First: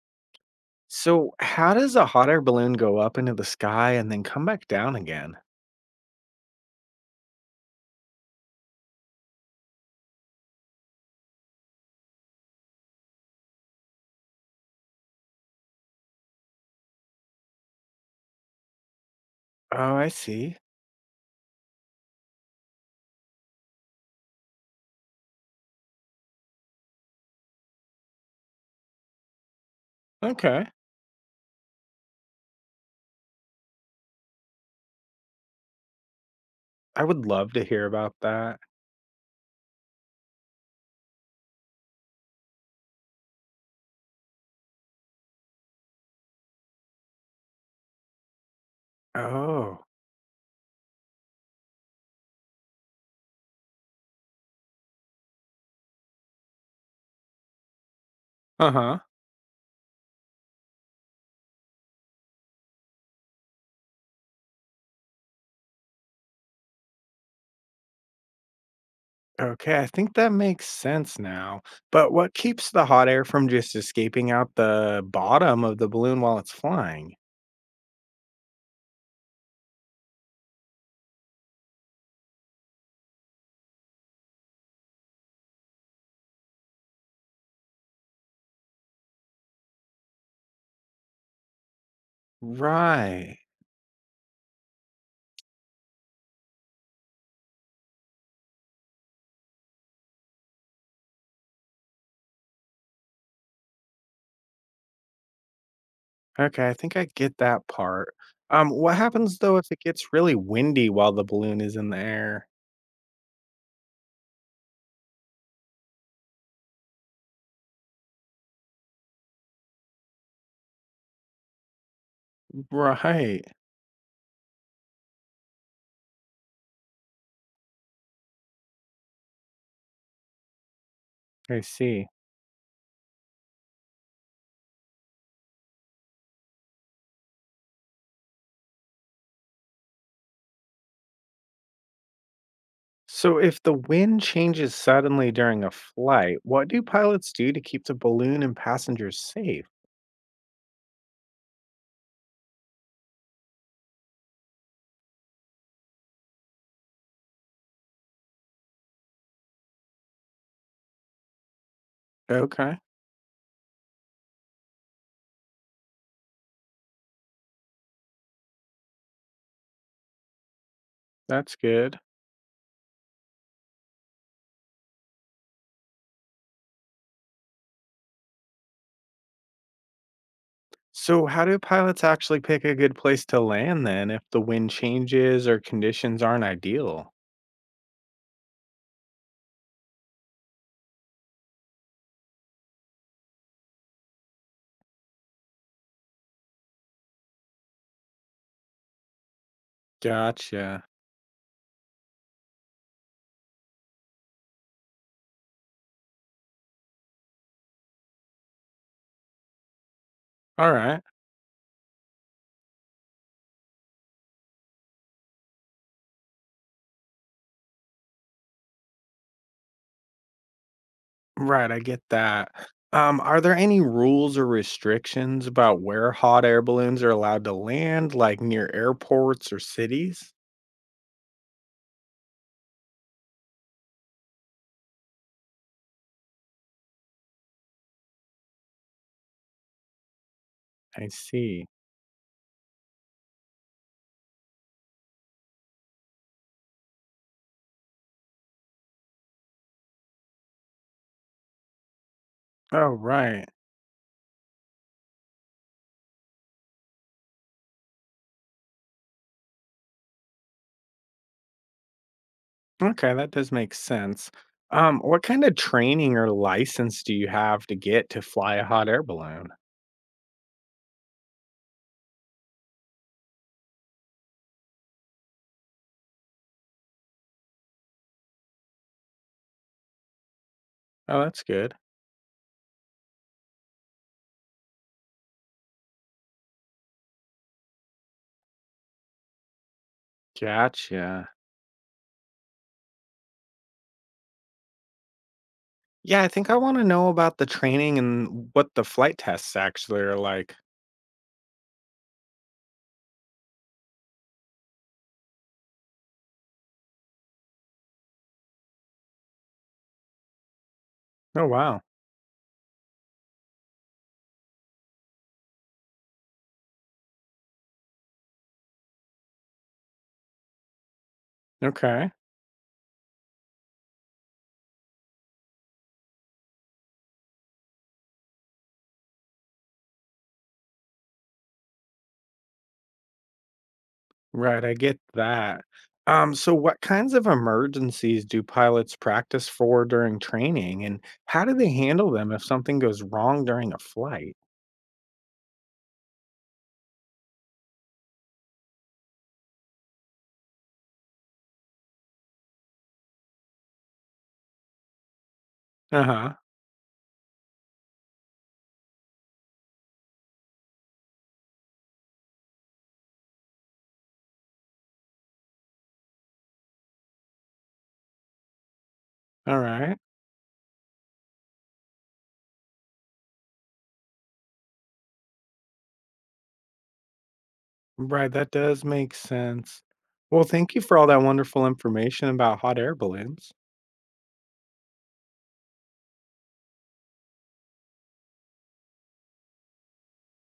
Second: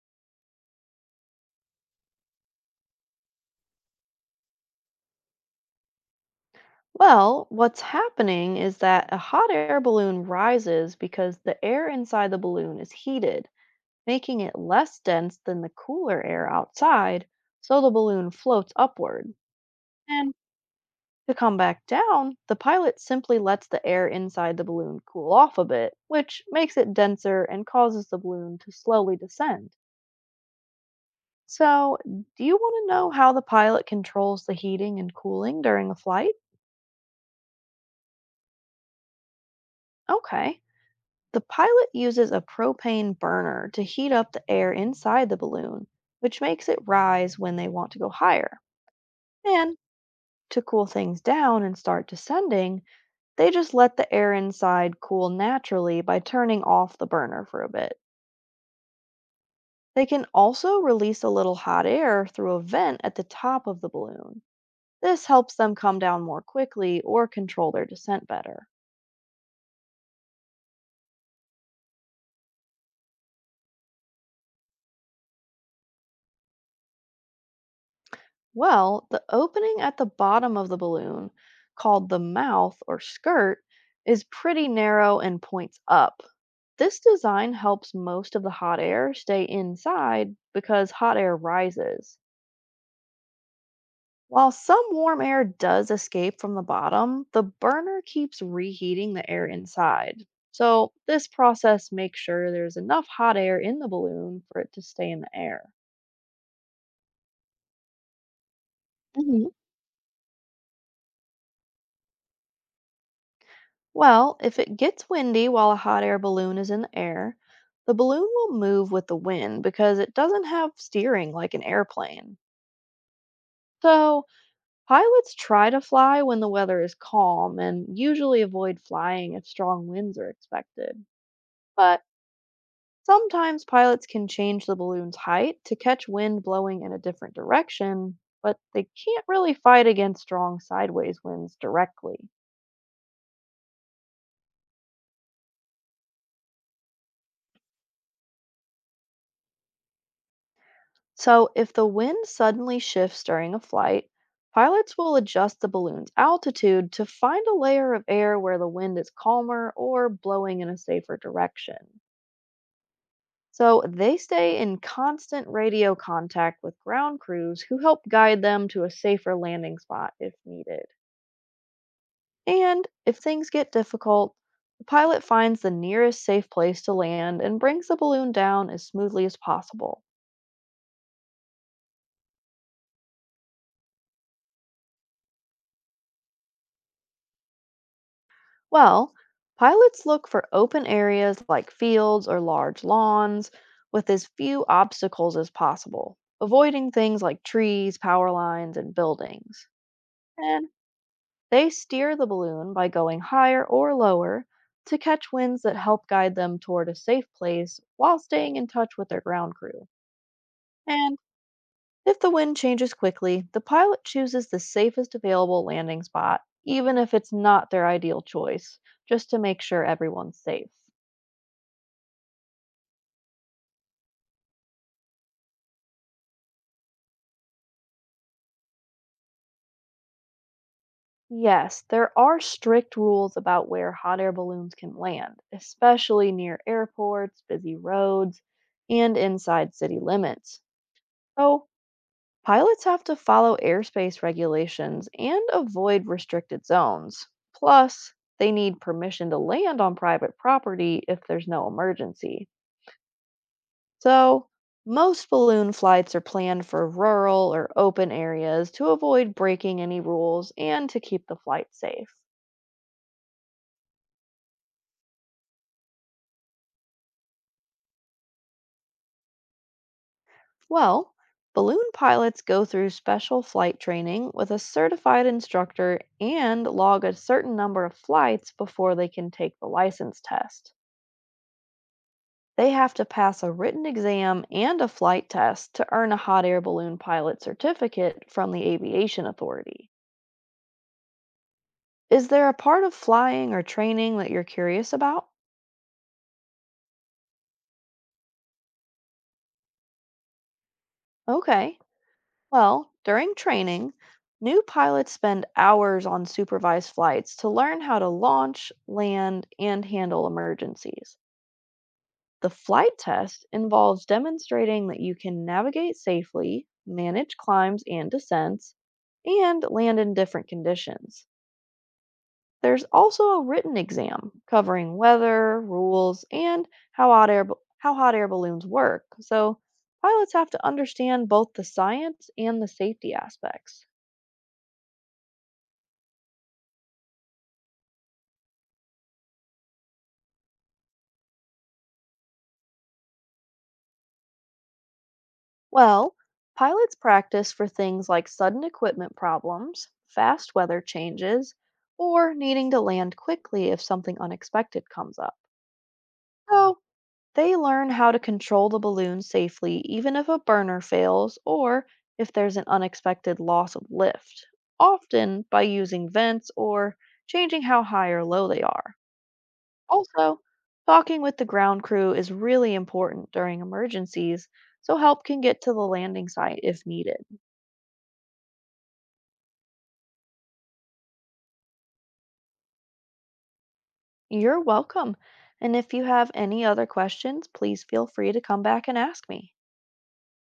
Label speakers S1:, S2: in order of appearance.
S1: So, how does a hot air balloon go up into the sky and then come back down again?
S2: Well, what's happening is that a hot air balloon rises because the air inside the balloon is heated, making it less dense than the cooler air outside, so the balloon floats upward.
S1: Oh, I
S2: And
S1: see.
S2: to come back down, the pilot simply lets the air inside the balloon cool off a bit, which makes it denser and causes the balloon to slowly descend.
S1: Okay.
S2: So, do you want to know how the pilot controls the heating and cooling during a flight?
S1: I would love to hear about that.
S2: Okay. The pilot uses a propane burner to heat up the air inside the balloon, which makes it rise when they want to go higher. And
S1: Oh,
S2: to cool things down and start descending, they just let the air inside cool naturally by turning off the burner for a bit.
S1: uh huh.
S2: They can also release a little hot air through a vent at the top of the balloon. This helps them come down more quickly or control their descent better.
S1: Okay, I think that makes sense now. But what keeps the hot air from just escaping out the bottom of the balloon while it's flying?
S2: Well, the opening at the bottom of the balloon, called the mouth or skirt, is pretty narrow and points up. This design helps most of the hot air stay inside because hot air rises.
S1: Right.
S2: While some warm air does escape from the bottom, the burner keeps reheating the air inside. So, this process makes sure there's enough hot air in the balloon for it to stay in the air.
S1: Okay, I think I get that part. What happens though if it gets really windy while the balloon is in the air?
S2: Well, if it gets windy while a hot air balloon is in the air, the balloon will move with the wind because it doesn't have steering like an airplane.
S1: Right.
S2: So, pilots try to fly when the weather is calm and usually avoid flying if strong winds are expected.
S1: I
S2: But
S1: see.
S2: sometimes pilots can change the balloon's height to catch wind blowing in a different direction, but they can't really fight against strong sideways winds directly.
S1: So, if the wind changes suddenly during a flight, what do pilots do to keep the balloon and passengers safe?
S2: So, if the wind suddenly shifts during a flight, pilots will adjust the balloon's altitude to find a layer of air where the wind is calmer or blowing in a safer direction.
S1: Okay,
S2: So, they stay in constant radio contact with ground crews who help guide them to a safer landing spot if needed.
S1: that's good.
S2: And if things get difficult, the pilot finds the nearest safe place to land and brings the balloon down as smoothly as possible.
S1: So, how do pilots actually pick a good place to land then if the wind changes or conditions aren't ideal?
S2: Well, pilots look for open areas like fields or large lawns with as few obstacles as possible, avoiding things like trees, power lines, and buildings. And
S1: Gotcha.
S2: they steer the balloon by going higher or lower to catch winds that help guide them toward a safe place while staying in touch with their ground crew.
S1: All right.
S2: And if the wind changes quickly, the pilot chooses the safest available landing spot, even if it's not their ideal choice, just to make sure everyone's safe.
S1: Right, I get that. Are there any rules or restrictions about where hot air balloons are allowed to land, like near airports or cities?
S2: Yes, there are strict rules about where hot air balloons can land, especially near airports, busy roads, and inside city limits.
S1: I see.
S2: So, pilots have to follow airspace regulations and avoid restricted zones. Plus, they need permission to land on private property if there's no emergency.
S1: Oh, right.
S2: So, most balloon flights are planned for rural or open areas to avoid breaking any rules and to keep the flight safe.
S1: Okay, that does make sense. What kind of training or license do you have to get to fly a hot air balloon?
S2: Well, balloon pilots go through special flight training with a certified instructor and log a certain number of flights before they can take the license test.
S1: Oh, that's good.
S2: They have to pass a written exam and a flight test to earn a hot air balloon pilot certificate from the Aviation Authority.
S1: Gotcha.
S2: Is there a part of flying or training that you're curious about?
S1: Yeah, I think I want to know about the training and what the flight tests actually are like.
S2: Okay. Well, during training, new pilots spend hours on supervised flights to learn how to launch, land, and handle emergencies.
S1: Oh, wow.
S2: The flight test involves demonstrating that you can navigate safely, manage climbs and descents, and land in different conditions.
S1: Okay.
S2: There's also a written exam covering weather, rules, and how how hot air balloons work. So, pilots have to understand both the science and the safety aspects.
S1: Right, I get that. So what kinds of emergencies do pilots practice for during training and how do they handle them if something goes wrong during a flight?
S2: Well, pilots practice for things like sudden equipment problems, fast weather changes, or needing to land quickly if something unexpected comes up.
S1: Uh-huh.
S2: So they learn how to control the balloon safely even if a burner fails or if there's an unexpected loss of lift, often by using vents or changing how high or low they are.
S1: All right.
S2: Also, talking with the ground crew is really important during emergencies so help can get to the landing site if needed.
S1: Right, that does make sense. Well, thank you for all that wonderful information about hot air balloons.
S2: You're welcome. And if you have any other questions, please feel free to come back and ask me.